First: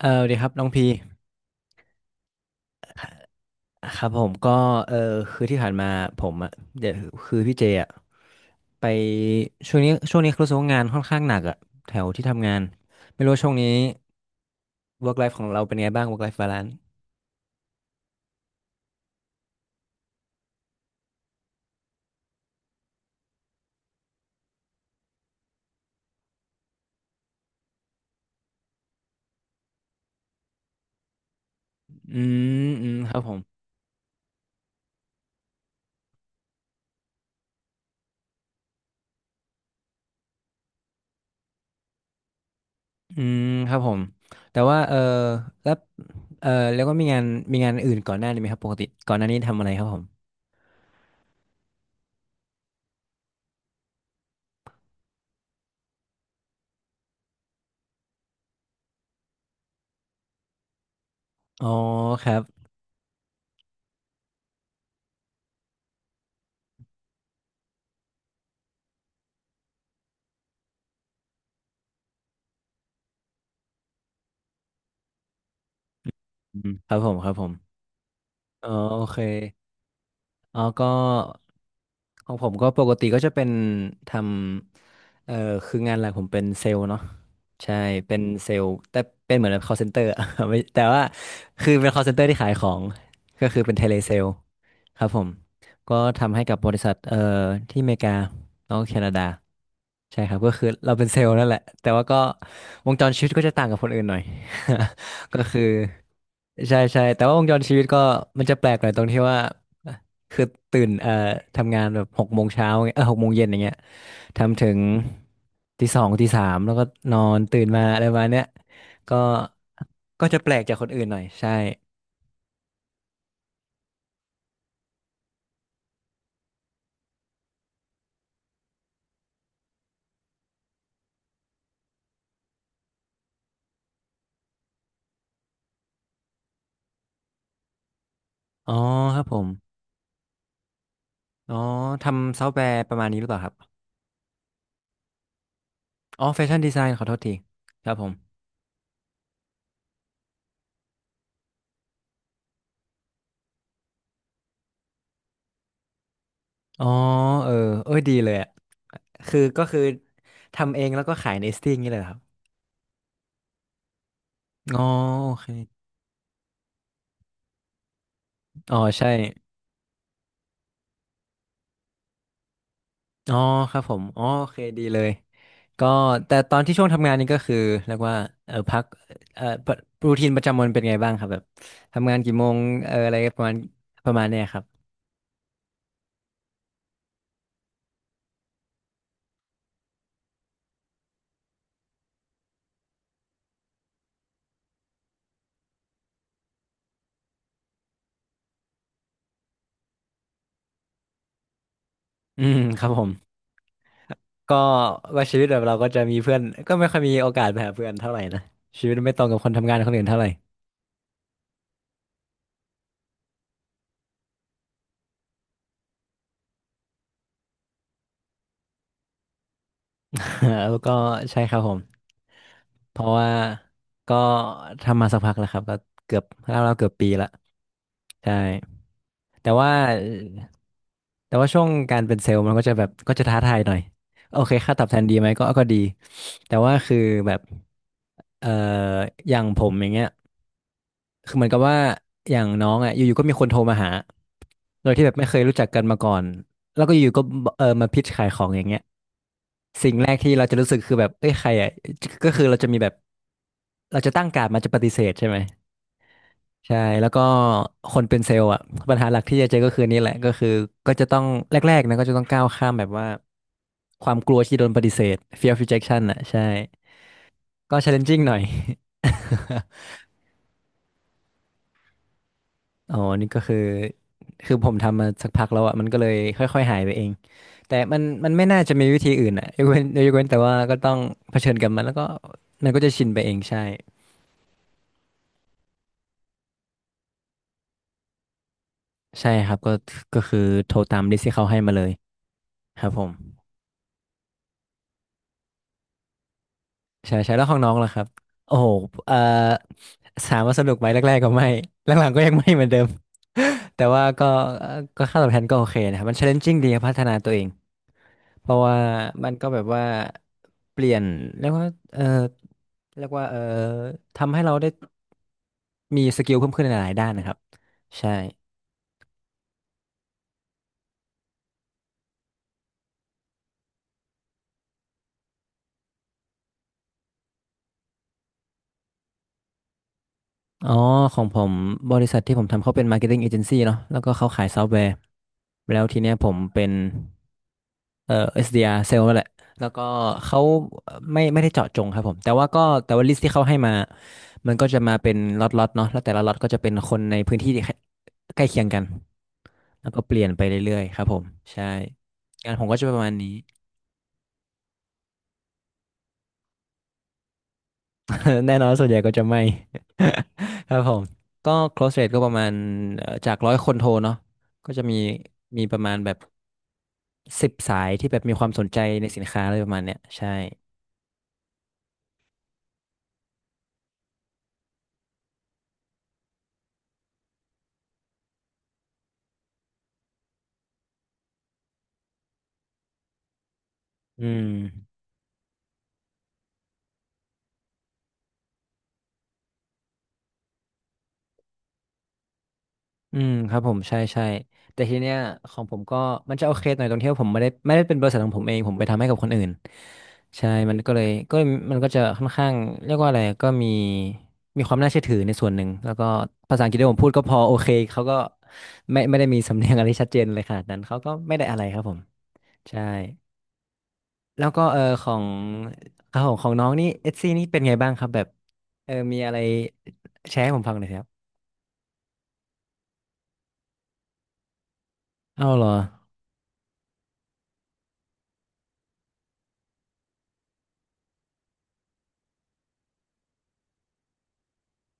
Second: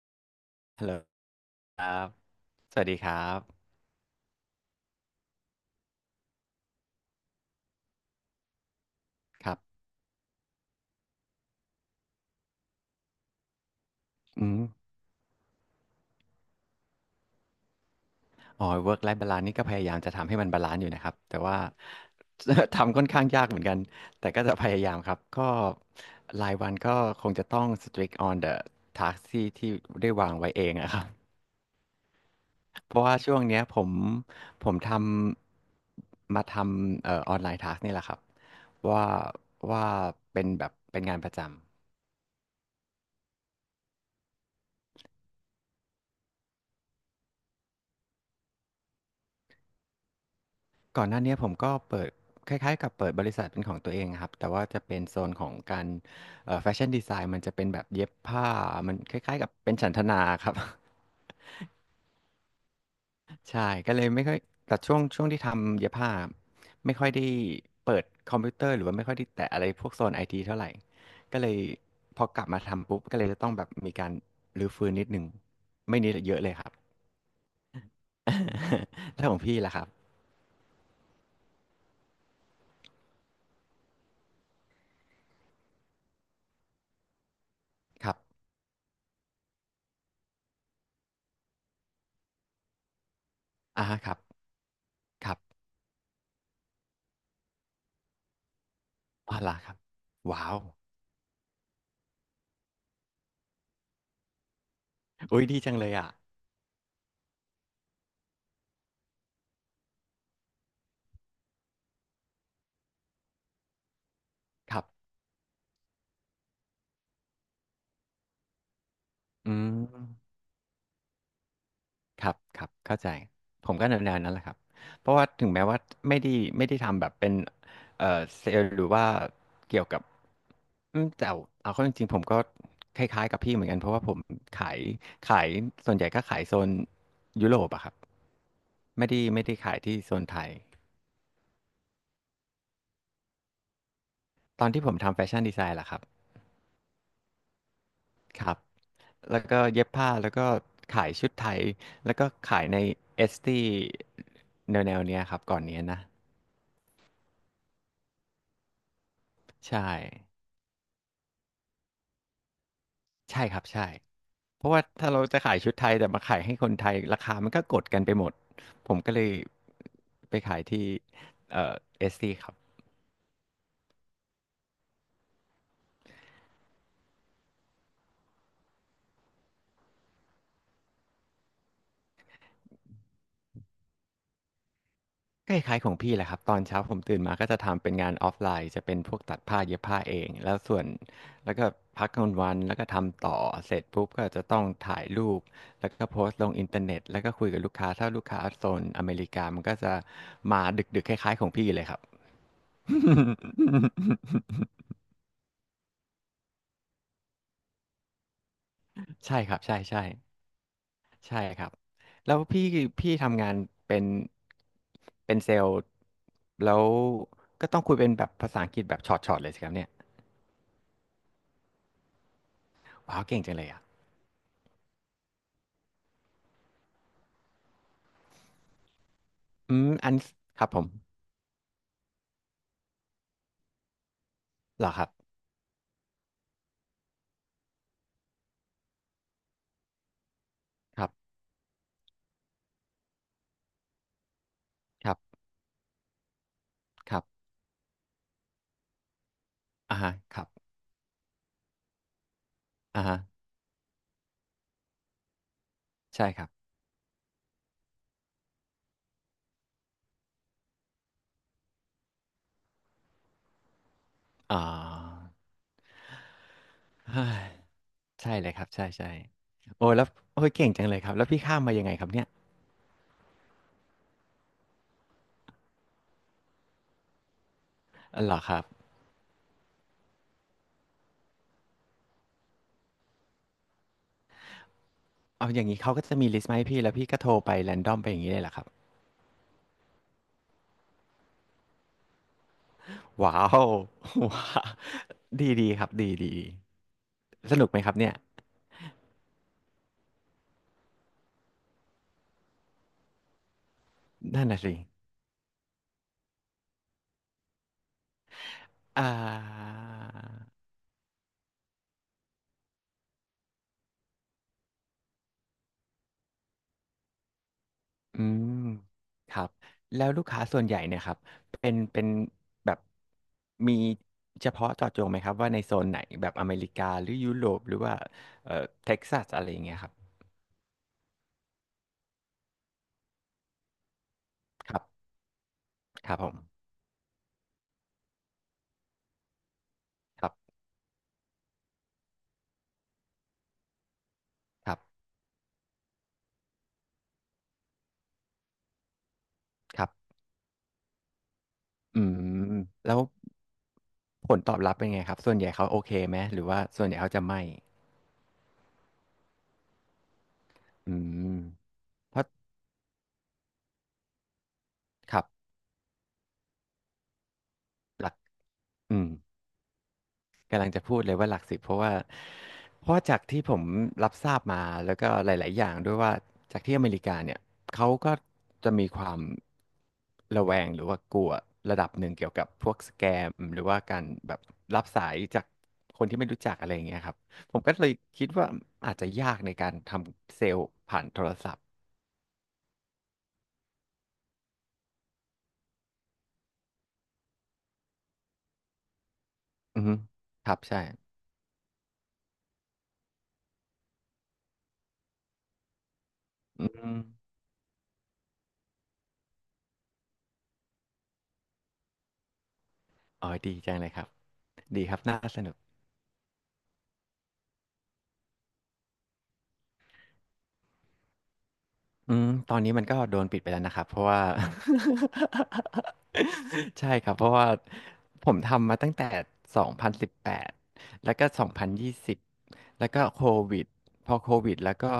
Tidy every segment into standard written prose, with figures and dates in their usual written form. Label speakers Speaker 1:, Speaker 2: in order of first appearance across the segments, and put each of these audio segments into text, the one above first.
Speaker 1: เออสวัสดีครับน้อง
Speaker 2: ฮั
Speaker 1: พี
Speaker 2: ลโหลครับสวัสดีครับ
Speaker 1: ครับผมก็เออคือที่ผ่านมาผมอ่ะเดี๋ยวคือพี่เจอ่ะไป
Speaker 2: ครั
Speaker 1: ช่ว
Speaker 2: บ
Speaker 1: งนี้ช่วงนี้รู้สึกว่างานค่อนข้างหนักอ่ะแถวที่ทำงานไม่รู้ว่าช่วงนี้
Speaker 2: อืม
Speaker 1: work life ของเราเป็นไงบ้าง work life balance
Speaker 2: อ๋อ work life balance นี่ก็พยายามจะทำให้มันบาลานซ์อยู่นะครับ แต่ว่า ทำค่อนข้างยากเหมือนกัน แต่ก็จะพยายามครับ ก็รายวันก็คงจะต้อง strict on the task ที่ได้วางไว้เองอะครับ
Speaker 1: อืมอื
Speaker 2: เพ
Speaker 1: ม
Speaker 2: ราะ
Speaker 1: ค
Speaker 2: ว่า
Speaker 1: รับผ
Speaker 2: ช่ว
Speaker 1: ม
Speaker 2: งเนี้ยผมผมทำออนไลน์ task นี่แหละครับว่าว่าเป็นแบบเป็นงานประจำ
Speaker 1: อืมครับผมแต่ว่าแล้วเออแล้วก็มีงานอื่นก่อนหน้านี้ไหมครับปกติก่อนหน้านี้ทำอะไรครับผม
Speaker 2: ก่อนหน้าเนี้ยผมก็เปิดคล้ายๆกับเปิดบริษัทเป็นของตัวเองอะครับแต่ว่าจะเป็นโซนของการแฟชั่นดีไซน์มันจะเป็นแบบเย็บผ้ามันคล้ายๆกับเป็นฉันทนาครับ
Speaker 1: อ๋อครับ
Speaker 2: ใช่ก็เลยไม่ค่อยแต่ช่วงที่ทำเย็บผ้าไม่ค่อยได้เปิดคอมพิวเตอร์หรือว่าไม่ค่อยได้แตะอะไรพวกโซนไอทีเท่าไรก็เลยพอกลับมาทำปุ๊บก็เลยจะต้องแบบมีการรื้อฟื้นนิดหนึ่งไม่นิดอะเยอะเลย
Speaker 1: อื
Speaker 2: ค
Speaker 1: ม
Speaker 2: รับ
Speaker 1: ครับผมครับผมอ๋อโอเค
Speaker 2: แล้วของพี่ล่ะครับ
Speaker 1: อ๋อก็ของผมก็ปกติก็จะเป็นทำคืองานหลักผมเป็นเซลล์เนาะใช่
Speaker 2: ครั
Speaker 1: เป็
Speaker 2: บ
Speaker 1: นเซลล์แต่เป็นเหมือน call center อะ ไม่แต่ว่าคือเป็น call center ที่ขายของก็คือเป็นเท
Speaker 2: อะ
Speaker 1: เล
Speaker 2: ฮะค
Speaker 1: เซ
Speaker 2: รั
Speaker 1: ล
Speaker 2: บ
Speaker 1: ล์ครับผ
Speaker 2: ค
Speaker 1: ม
Speaker 2: รับ
Speaker 1: ก็ทำให้กับบริษัทที่อเมริกาแล้วก็แคนาดา
Speaker 2: อ๋อเหรอครับ
Speaker 1: ใช่ครับ
Speaker 2: ว้า
Speaker 1: ก็
Speaker 2: ว
Speaker 1: คือเราเป็นเซลล์นั่นแหละแต่ว่าก็วงจรชีวิตก็จะต่างกับคนอื่นหน่อย ก็
Speaker 2: อุ้ยดี
Speaker 1: คือ
Speaker 2: จังเลยอ่ะ
Speaker 1: ใช่ใช่แต่ว่าวงจรชีวิตก็มันจะแปลกหน่อยตรงที่ว่า คือตื่นทำงานแบบ6 โมงเช้าเงี้ย6 โมงเย็นอย่างเงี้ยทำถึ
Speaker 2: ค
Speaker 1: ง
Speaker 2: รับ
Speaker 1: ตี 2ตี 3แล้วก็นอนตื่นมาอะไรประมาณเนี้ยก็
Speaker 2: อืม
Speaker 1: ก็จะแปลกจากคนอื่นหน่อยใช่
Speaker 2: ครับครับเข้าใจผมก็แนวๆนั้นแหละครับเพราะว่าถึงแม้ว่าไม่ได้ไม่ได้ทำแบบเป็นเอ่อเซลล์หรือว่าเกี่ยวกับอืมแต่เอาเข้าจริงๆผมก็คล้ายๆกับพี่เหมือนกันเพราะว่าผมขายขายส่วนใหญ่ก็ขายโซนยุโรปอะครับ
Speaker 1: อ๋อ
Speaker 2: ไม่
Speaker 1: ค
Speaker 2: ได้
Speaker 1: รับผ
Speaker 2: ไม่ได้ขา
Speaker 1: ม
Speaker 2: ยที่โซนไทย
Speaker 1: อ๋อทำซอฟต์แวร์ประมาณนี้หรือเปล่าครับ
Speaker 2: ตอนที่ผมทำแฟชั่นดีไซน์ล่ะครับ
Speaker 1: อ๋อแฟชั่นดีไซน์ขอโทษทีครับผม
Speaker 2: แล้วก็เย็บผ้าแล้วก็ขายชุดไทยแล้วก็ขายในเอสตี้แนวเนี้ยครับก่อนเนี้ยนะ
Speaker 1: อ๋อเออเอ้ยดีเลยอ่ะคือก็คือ
Speaker 2: ใช่
Speaker 1: ทำเองแล้วก็ขายในสติ้งนี่เลยเหรอครับ
Speaker 2: ใช่ครับใช่เพราะ
Speaker 1: อ๋
Speaker 2: ว่า
Speaker 1: อ
Speaker 2: ถ้าเรา
Speaker 1: โอ
Speaker 2: จะ
Speaker 1: เค
Speaker 2: ขายชุดไทยแต่มาขายให้คนไทยราคามันก็กดกันไปหมด
Speaker 1: อ๋อ
Speaker 2: ผม
Speaker 1: ใช่
Speaker 2: ก็เลยไปขายที่เอ่อเอสตี้ครับ
Speaker 1: อ๋อครับผมอ๋อโอเคดีเลยก็แต่ตอนที่ช่วงทำงานนี่ก็คือเรียกว่าพักเออรูทีนประจำวันเป็นไงบ้างครับแบบทำงานกี่โมงอะไรประมาณประมาณเนี้ยครับ
Speaker 2: ก็คล้ายๆของพี่แหละครับตอนเช้าผมตื่นมาก็จะทำเป็นงานออฟไลน์จะเป็นพวกตัดผ้าเย็บผ้าเองแล้วส่วนแล้วก็พักกลางวันแล้วก็ทำต่อเสร็จปุ๊บก็จะต้องถ่ายรูปแล้วก็โพสต์ลงอินเทอร์เน็ตแล้วก็คุยกับลูกค้าถ้าลูกค้าโซนอเมริกามันก็จะมาดึกๆคล้ายๆของพี่เลยครับ
Speaker 1: อืมครับผมก็ว่าชีวิตแบบเราก็จะมีเพื่อนก็ไม่ค่อยมีโอกาสไปหาเพื่อนเท่าไหร่นะชีวิตไม่ตรง
Speaker 2: ใช่
Speaker 1: กับค
Speaker 2: ค
Speaker 1: น
Speaker 2: รับ
Speaker 1: ทำ
Speaker 2: ใช่
Speaker 1: งานคน
Speaker 2: ใช่
Speaker 1: อื่นเท่าไหร่
Speaker 2: ใช่ครับแล้วพี่ทำงานเป็นเป็นเซลล์แล้วก็ต้องคุยเป็นแบบภาษาอังกฤษแบบช็อตๆเลยสิครับเนี่ย
Speaker 1: แล้วก็ใช่ครับผมเพราะ
Speaker 2: ว้าว
Speaker 1: ว่า
Speaker 2: เก่งจังเลยอะ
Speaker 1: ก็ทำมาสักพักแล้วครับก็เกือบเราเกือบปีละใช่แต่ว่า
Speaker 2: อืมอันครับผม
Speaker 1: ช่วงการเป็นเซลล์มันก็จะแบบก็จะท้าทายหน่อยโอเคค่าต
Speaker 2: เห
Speaker 1: อ
Speaker 2: ร
Speaker 1: บ
Speaker 2: อ
Speaker 1: แท
Speaker 2: ค
Speaker 1: น
Speaker 2: รับ
Speaker 1: ดีไหมก็ดีแต่ว่าคือแบบเอ่ออย่างผมอย่างเงี้ย
Speaker 2: ครับ
Speaker 1: คือเหมือนกับว่าอย่างน้องอ่ะอยู่ๆก็มีคนโทรมาหาโดยที่
Speaker 2: ค
Speaker 1: แบ
Speaker 2: รั
Speaker 1: บไม่เค
Speaker 2: บ
Speaker 1: ยรู้จักกันมาก่อนแล้วก็อยู่
Speaker 2: ค
Speaker 1: ๆ
Speaker 2: รั
Speaker 1: ก็
Speaker 2: บ
Speaker 1: มาพิชขายของอย่างเงี้ยสิ่ง
Speaker 2: อ่า
Speaker 1: แร
Speaker 2: ฮะ
Speaker 1: กที่
Speaker 2: ครั
Speaker 1: เราจะ
Speaker 2: บ
Speaker 1: รู้สึกคือแบบเอ้ยใครอ่ะก็คือเราจะมีแบบ
Speaker 2: อ่าฮะ
Speaker 1: เราจะตั้งการ์ดมาจะปฏิเสธใช่ไหม
Speaker 2: ใช่ครับ
Speaker 1: ใช่แล้วก็คนเป็นเซลล์อ่ะปัญหาหลักที่จะเจอก็คือนี่แหละก็คือก็จะต้องแรกๆนะก็จะต้องก้าวข้ามแบบว่าความกลัวที่
Speaker 2: อ่
Speaker 1: โดนปฏิเสธ
Speaker 2: า
Speaker 1: fear of rejection อ่ะใช่
Speaker 2: เฮ้ย
Speaker 1: ก็ challenging ห
Speaker 2: ใช่
Speaker 1: น่อย
Speaker 2: เลยครับใช่ใช่โอ้แล้วโอ้ยเก่งจังเลยครับแล้วพี่ข้ามมายังไงครับเนี่ย
Speaker 1: อ๋อนี่ก็คือผมทำมาสักพักแล้วอ่ะมันก็เลยค่อยๆหายไปเองแต่มัน
Speaker 2: อ๋อ
Speaker 1: มั
Speaker 2: เห
Speaker 1: น
Speaker 2: รอ
Speaker 1: ไม่
Speaker 2: ค
Speaker 1: น่า
Speaker 2: รับ
Speaker 1: จะมีวิธีอื่นอ่ะยกเว้นแต่ว่าก็ต้องเผชิญกับมันแล้วก็มันก็จะชินไปเองใช่
Speaker 2: เอาอย่างนี้เขาก็จะมีลิสต์มาให้พี่แล้วพี่ก็โทรไปแรนดอมไปอย่างนี้เลยเหรอครับ
Speaker 1: ใช่ครับก็คือโทรตามลิสต์ที่เขาให้มาเลยครับผม
Speaker 2: ว้าวว้าว ดีดีครับดีดี
Speaker 1: ใช่ใช่แล้วข
Speaker 2: ส
Speaker 1: อง
Speaker 2: นุ
Speaker 1: น้
Speaker 2: ก
Speaker 1: อ
Speaker 2: ไห
Speaker 1: ง
Speaker 2: มค
Speaker 1: ล่ะ
Speaker 2: รับ
Speaker 1: ครับ
Speaker 2: เนี่ย
Speaker 1: โอ้โหเอ่อถามว่าสนุกไหมแรกๆก็ไม่ หลังๆก็ยังไม่เหมือนเดิม แต่ว่าก็
Speaker 2: นั่นน่ะ
Speaker 1: เอ่อ
Speaker 2: สิ
Speaker 1: ก็ค่าตอบแทนก็โอเคนะครับมัน challenging ดีครับพัฒนาตัวเองเพราะว่า
Speaker 2: อ่า
Speaker 1: มันก็แบบว่าเปลี่ยนเรียกว่าเออเรียกว่าเออทำให้เราได้มีสกิลเพิ่มขึ้นในหลายๆด้านนะครับ
Speaker 2: อื
Speaker 1: ใช่
Speaker 2: มครับแล้วลูกค้าส่วนใหญ่เนี่ยครับเป็นแบบมีเฉพาะเจาะจงไหมครับว่าในโซนไหนแบบอเมริกาหรือยุโรปหรือว่าเอ่อเท็กซัสอะไรอย่างเงี้ยครับ
Speaker 1: อ๋อของผมบริษัทที่ผมทำเขาเป็น marketing agency เนาะแล้วก็เขาขายซอฟต์
Speaker 2: ค
Speaker 1: แว
Speaker 2: รั
Speaker 1: ร์
Speaker 2: บ
Speaker 1: แล้วที
Speaker 2: ค
Speaker 1: เนี้ย
Speaker 2: รับผ
Speaker 1: ผ
Speaker 2: ม
Speaker 1: มเป็น เอ่อ SDR เซลล์นั่นแหละแล้วก็
Speaker 2: ครั
Speaker 1: เขา
Speaker 2: บ
Speaker 1: ไม่ได้เจาะจงครับผมแต่ว่าก็แต่ว่าลิสต์ที่เขาให้มามันก็
Speaker 2: ครั
Speaker 1: จะมา
Speaker 2: บ
Speaker 1: เป็นล็อตๆเนาะแล้วแต่ละล็อตก็จะเป็นคนในพื้นที่ที่ใกล้เคียงกัน
Speaker 2: ครั
Speaker 1: แล้
Speaker 2: บ
Speaker 1: วก็เปลี่ยนไปเรื่อยๆครับผมใช่
Speaker 2: อืม
Speaker 1: งานผมก็จะป
Speaker 2: แล้ว
Speaker 1: ระมาณนี้
Speaker 2: ผลตอบรับเป็นไงครับส่วนใหญ่เขาโอเคไหมหรือว่าส่วนใหญ่เขาจะไม่
Speaker 1: แน่นอนส่วนใหญ่ก็จะไม่ ครับผ
Speaker 2: อื
Speaker 1: ม
Speaker 2: ม
Speaker 1: ก็ close rate
Speaker 2: เพ
Speaker 1: ก็
Speaker 2: ราะ
Speaker 1: ประมาณจาก100 คนโทรเนาะก็จะมี
Speaker 2: ครับ
Speaker 1: มีประมาณแบบ10 สาย
Speaker 2: ห
Speaker 1: ที่
Speaker 2: ลัก
Speaker 1: แบบมีความสนใจ
Speaker 2: อื
Speaker 1: ใน
Speaker 2: ม
Speaker 1: สินค้าอะไรประมาณเนี้ยใช่
Speaker 2: กำลังจะพูดเลยว่าหลักสิบเพราะว่าจากที่ผมรับทราบมาแล้วก็หลายๆอย่างด้วยว่าจากที่อเมริกาเนี่ยเขาก็จะมีความระแวงหรือว่ากลัวระดับหนึ่งเกี่ยวกับพวกสแกมหรือว่าการ
Speaker 1: อื
Speaker 2: แบบ
Speaker 1: ม
Speaker 2: รับสายจากคนที่ไม่รู้จักอะไรอย่างเงี้ยครับผมก็เลยคิดว่าอาจจะยากในการทำเซลล์ผ่านโทรศัพท์
Speaker 1: อืมครับผมใช่ใช่แต่ทีเนี้ยของผมก็มันจะโอเคหน่อยตรงที่ว่าผมไม่ได้เป็นบริษัทของผมเองผมไปทำให้กับคนอื่น
Speaker 2: อือฮึ
Speaker 1: ใช่
Speaker 2: ครับ
Speaker 1: มัน
Speaker 2: ใช่
Speaker 1: ก็เลยก็มันก็จะค่อนข้างเรียกว่าอะไรก็มีความน่าเชื่อถือในส่วนหนึ่งแล้วก็ภาษา
Speaker 2: อื
Speaker 1: อังกฤษที่
Speaker 2: ม
Speaker 1: ผมพูดก็พอโอเคเขาก็ไม่ได้มีสำเนียงอะไรชัดเจนเลยขนาดนั้นเขาก็ไม่ได้อะไรครับผมใช่
Speaker 2: อ๋อดีจังเลยครับ
Speaker 1: แล้วก็
Speaker 2: ดีครับ
Speaker 1: ขอ
Speaker 2: น่า
Speaker 1: ง
Speaker 2: สนุก
Speaker 1: ครับผมของน้องนี่เอซี่นี่เป็นไงบ้างครับแบบมีอะไรแชร์ให้ผมฟังหน่อยสิครับ
Speaker 2: อืมตอนนี้มันก็โดนปิดไปแล้วนะครับเพราะว่า
Speaker 1: เอาเหรอ
Speaker 2: ใช่ครับเพราะว่าผมทำมาตั้งแต่2018แล้วก็2020แล้วก็โควิดพอโควิดแล้วก็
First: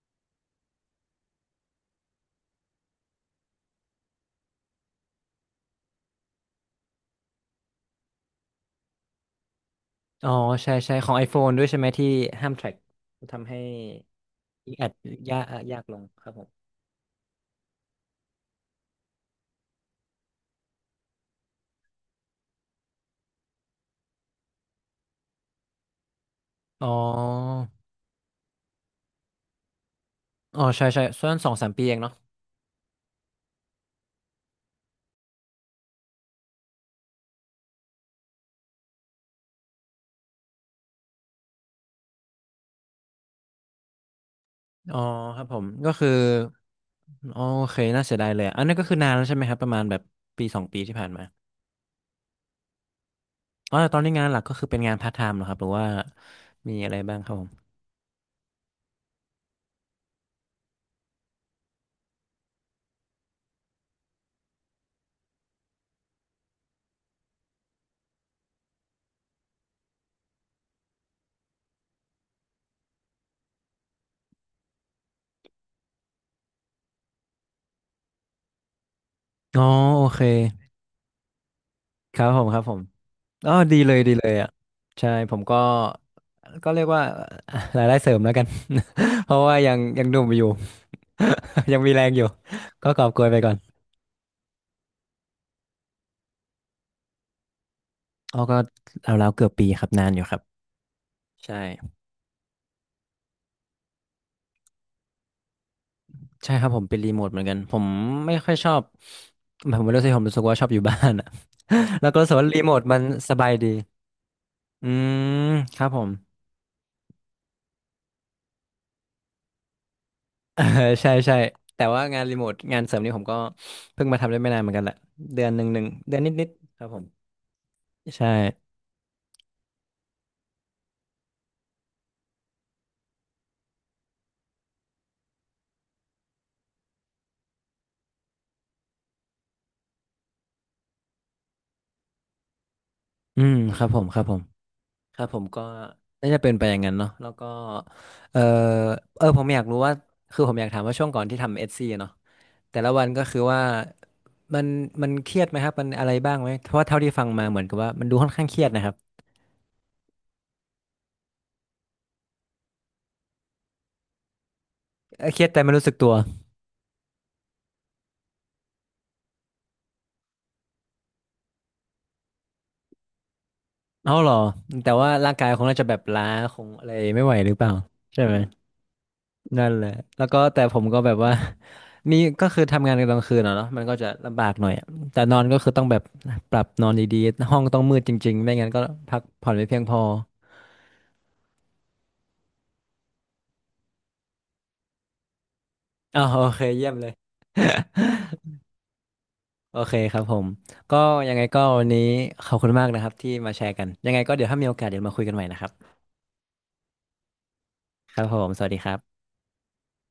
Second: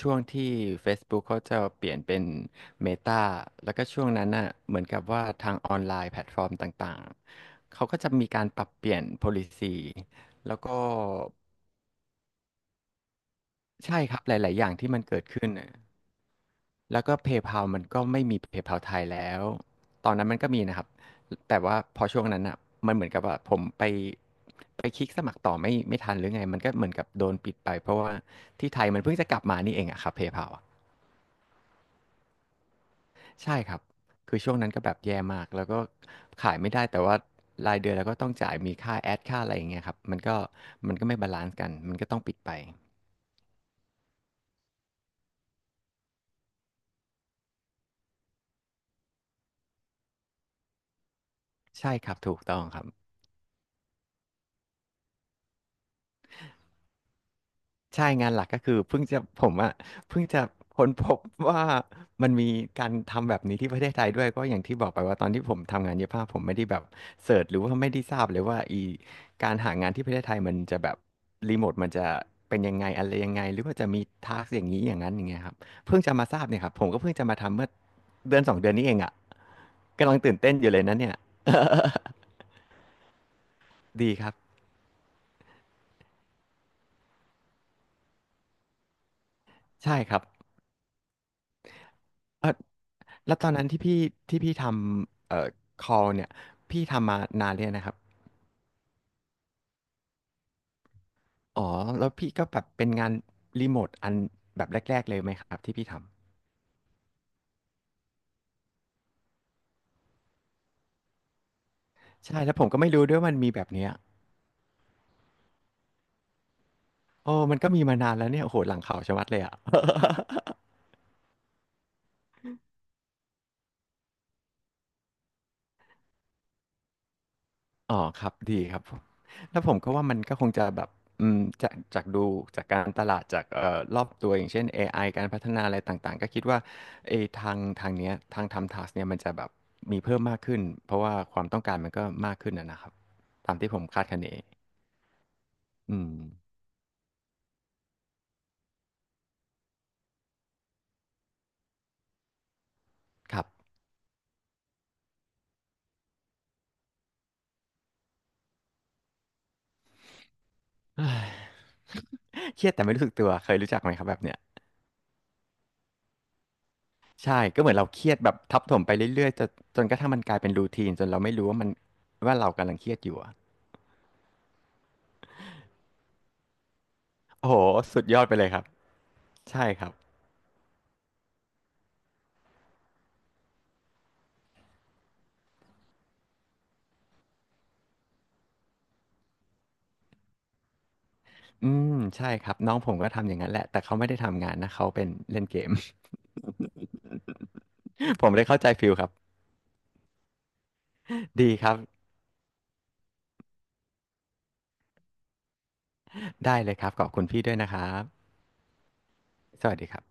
Speaker 2: ช่วงที่ Facebook เขาจะเปลี่ยนเป็น Meta แล้วก็ช่วงนั้นน่ะเหมือนกับว่าทางออนไลน์แพลตฟอร์มต่างๆเขาก็จะมีการปรับเปลี่ยน policy
Speaker 1: อ๋อ
Speaker 2: แล้ว
Speaker 1: ใช่
Speaker 2: ก็
Speaker 1: ใช่ของ iPhone ด้วยใช่ไหมที่ห้ามแทร็กทำให้
Speaker 2: ใช่ครับหลายๆอย่า
Speaker 1: อี
Speaker 2: ง
Speaker 1: กแอ
Speaker 2: ที่
Speaker 1: ด
Speaker 2: มันเกิด
Speaker 1: ยาก
Speaker 2: ขึ้นน่ะ
Speaker 1: ลงครับผม
Speaker 2: แล้วก็ PayPal มันก็ไม่มี PayPal ไทยแล้วตอนนั้นมันก็มีนะครับแต่ว่าพอช่วงนั้นอ่ะมันเหมือนกับว่าผมไปคลิกสมัครต่อไม่ทันหรือไงมันก็เห
Speaker 1: อ๋อ
Speaker 2: มือนกับโดนปิดไปเพราะว่าที่ไทยมันเพิ่งจะกลับมานี่เองอะครับ PayPal
Speaker 1: อ๋อ
Speaker 2: อะ
Speaker 1: ใช่ใช่ส่วนสองสามปีเองเนาะ
Speaker 2: ใช่ครับคือช่วงนั้นก็แบบแย่มากแล้วก็ขายไม่ได้แต่ว่ารายเดือนเราก็ต้องจ่ายมีค่าแอดค่าอะไรอย่างเงี้ยครับมันก็ไม่บาลานซ์กันมันก็ต้องปิดไป
Speaker 1: อ๋อครับผมก็คืออ๋อโอเคน่าเสียดายเลยอะอันนี้นก็คือนานแล้วใช่ไหมครับประมาณแบบปีสองปีที่ผ่านมา
Speaker 2: ใช่ครับถูกต้องครับ
Speaker 1: อ๋อแต่ตอนนี้งานหลักก็คือเป็นงานพาร์ทไทม์เหรอครับหรือว่ามีอะไรบ้างครับผม
Speaker 2: ใช่งานหลักก็คือเพิ่งจะผมอ่ะเพิ่งจะค้นพบว่ามันมีการทำแบบนี้ที่ประเทศไทยด้วยก็อย่างที่บอกไปว่าตอนที่ผมทำงานเย็บผ้าผมไม่ได้แบบเสิร์ชหรือว่าไม่ได้ทราบเลยว่าอีการหางานที่ประเทศไทยมันจะแบบรีโมทมันจะเป็นยังไงอะไรยังไงหรือว่าจะมีทาสอย่างนี้อย่างนั้นอย่างเงี้ยครับเพิ่งจะมาทราบเนี่ยครับผมก็เพิ่งจะมาทำเมื่อเดือนสองเดือนนี้เองอ่ะ
Speaker 1: อ๋อโอ
Speaker 2: กำลัง
Speaker 1: เค
Speaker 2: ตื่นเต้นอยู่เลยนะเนี่ย
Speaker 1: ครับผมครับผม อ๋อดีเลย
Speaker 2: ดี
Speaker 1: ดี
Speaker 2: ค
Speaker 1: เล
Speaker 2: รั
Speaker 1: ย
Speaker 2: บ
Speaker 1: อ่ะ ใช่ผมก็ ก็เรียกว่า รายได้เสริมแล้วกัน เพราะว่า
Speaker 2: ใช่
Speaker 1: ยัง
Speaker 2: ค
Speaker 1: ห
Speaker 2: รั
Speaker 1: นุ่
Speaker 2: บ
Speaker 1: มอยู่ ยังมีแรงอยู่
Speaker 2: เออ
Speaker 1: ก็กอบโกย
Speaker 2: แล้
Speaker 1: ไป
Speaker 2: วตอ
Speaker 1: ก่อ
Speaker 2: น
Speaker 1: น
Speaker 2: นั้นที่พี่ทำcall เนี่ยพี่ทำมานานเลยงนะครับ
Speaker 1: อ๋อก็เอาแล้วเกือบปีครับนานอยู่ครับใช่
Speaker 2: อ๋อแล้วพี่ก็แบบเป็นงานรีโมทอันแบบแรกๆเลยไหมครับที่พี่ท
Speaker 1: ใช่ครับผมเป็นรีโมทเหมือนกันผมไม่ค่อยชอบผมไม่รู้สิผมรู้สึกว่าชอบอยู่บ้านอ่ะ แล้วก็
Speaker 2: ำ
Speaker 1: รู้สึก
Speaker 2: ใช่
Speaker 1: ว่า
Speaker 2: แล้ว
Speaker 1: รี
Speaker 2: ผม
Speaker 1: โม
Speaker 2: ก็
Speaker 1: ท
Speaker 2: ไม่
Speaker 1: มัน
Speaker 2: รู้ด้วยว่า
Speaker 1: ส
Speaker 2: มัน
Speaker 1: บา
Speaker 2: มี
Speaker 1: ย
Speaker 2: แบ
Speaker 1: ดี
Speaker 2: บเนี้ย
Speaker 1: อืม ครับผม
Speaker 2: โอ้มันก็มีมานานแล้วเนี่ยโอ้โหหลังข่าวชะมัดเลยอ่ะ
Speaker 1: เออใช่ใช่แต่ว่างานรีโมทงานเสริมนี่ผมก็เพิ่งมาทำได้ไม่นานเหมือนกันแหละเดือนหนึ่งหนึ่งเดือนนิดๆครับผม
Speaker 2: อ๋อค
Speaker 1: ใช่
Speaker 2: รับดีครับผมแล้วผมก็ว่ามันก็คงจะแบบอืมจากดูจากการตลาดจากรอบตัวอย่างเช่น AI การพัฒนาอะไรต่างๆก็คิดว่าเออทางเนี้ยทางทำทัสเนี่ยมันจะแบบมีเพิ่มมากขึ้นเพราะว่าความต้องการมันก็มากขึ้นนะครับ
Speaker 1: อื
Speaker 2: ตา
Speaker 1: ม
Speaker 2: มที่ผ
Speaker 1: ค
Speaker 2: ม
Speaker 1: รับผ
Speaker 2: คาด
Speaker 1: มค
Speaker 2: คะ
Speaker 1: รับ
Speaker 2: เน
Speaker 1: ผมครับผมก็
Speaker 2: อืม
Speaker 1: น่าจะเป็นไปอย่างนั้นเนาะแล้วก็เออผมอยากรู้ว่า คือผมอยากถามว่าช่วงก่อนที่ทำเอสซีเนาะแต่ละวันก็
Speaker 2: ค
Speaker 1: คือ
Speaker 2: รับ
Speaker 1: ว่า มันมันเครียดไหมครับมันอะไรบ้างไหมเพราะว่าเท่าที่ฟังมาเหมือนกับว่ามันดูค่อนข้างเครียดนะครับ
Speaker 2: เฮ้ยเครียดแต่ไม่รู้สึกตัวเคยรู้จักไหมครับแบบเนี้ย
Speaker 1: เครียดแต่ไม่รู้สึกตัว
Speaker 2: ใช่ก็เหมือนเราเครียดแบบทับถมไปเรื่อยๆจนกระทั่งมันกลายเป็นรูทีนจนเราไม่รู้ว่าเรากำลังเครียดอยู่อะ
Speaker 1: เอ้าเหรอ แต่ว่าร่างกายคงน่าจะแบบล้าคงอะไรไม่ไหวห
Speaker 2: โอ้
Speaker 1: รื
Speaker 2: โห
Speaker 1: อเปล่า
Speaker 2: สุดย
Speaker 1: ใช่
Speaker 2: อดไป
Speaker 1: ไหม
Speaker 2: เลยครับใช่
Speaker 1: นั่น
Speaker 2: ค
Speaker 1: แห
Speaker 2: รั
Speaker 1: ละ
Speaker 2: บ
Speaker 1: แล้วก็แต่ผมก็แบบว่า มีก็คือทำงานนกลางคืนอะเนาะมันก็จะลำบากหน่อยอะแต่นอนก็คือต้องแบบปรับนอนดีๆ ห้องต้องมืดจริงๆ ไม่งั้นก็พักผ่อนไม่เพียงพอ
Speaker 2: อืมใช่ครับน้องผมก็ทำอย่างนั้นแหละแต่เขาไม่ได้ทำงานนะเขาเป็นเล่นเกม
Speaker 1: อ๋อโอเคเยี่ยมเลย
Speaker 2: ผมเลยเข้าใจฟิลครับ
Speaker 1: โอเคครับผม ก็ยังไง
Speaker 2: ดี
Speaker 1: ก็
Speaker 2: ครับ
Speaker 1: วันนี้ขอบคุณมากนะครับที่มาแชร์กันยังไงก็เดี๋ยวถ้ามีโอกาสเดี๋ยวมาคุยกันใหม่นะครับ
Speaker 2: ได้เลยครับขอบคุณพี่ด้วยนะครับ
Speaker 1: ครับผมสวัสดีครับ
Speaker 2: สวัสดีครับ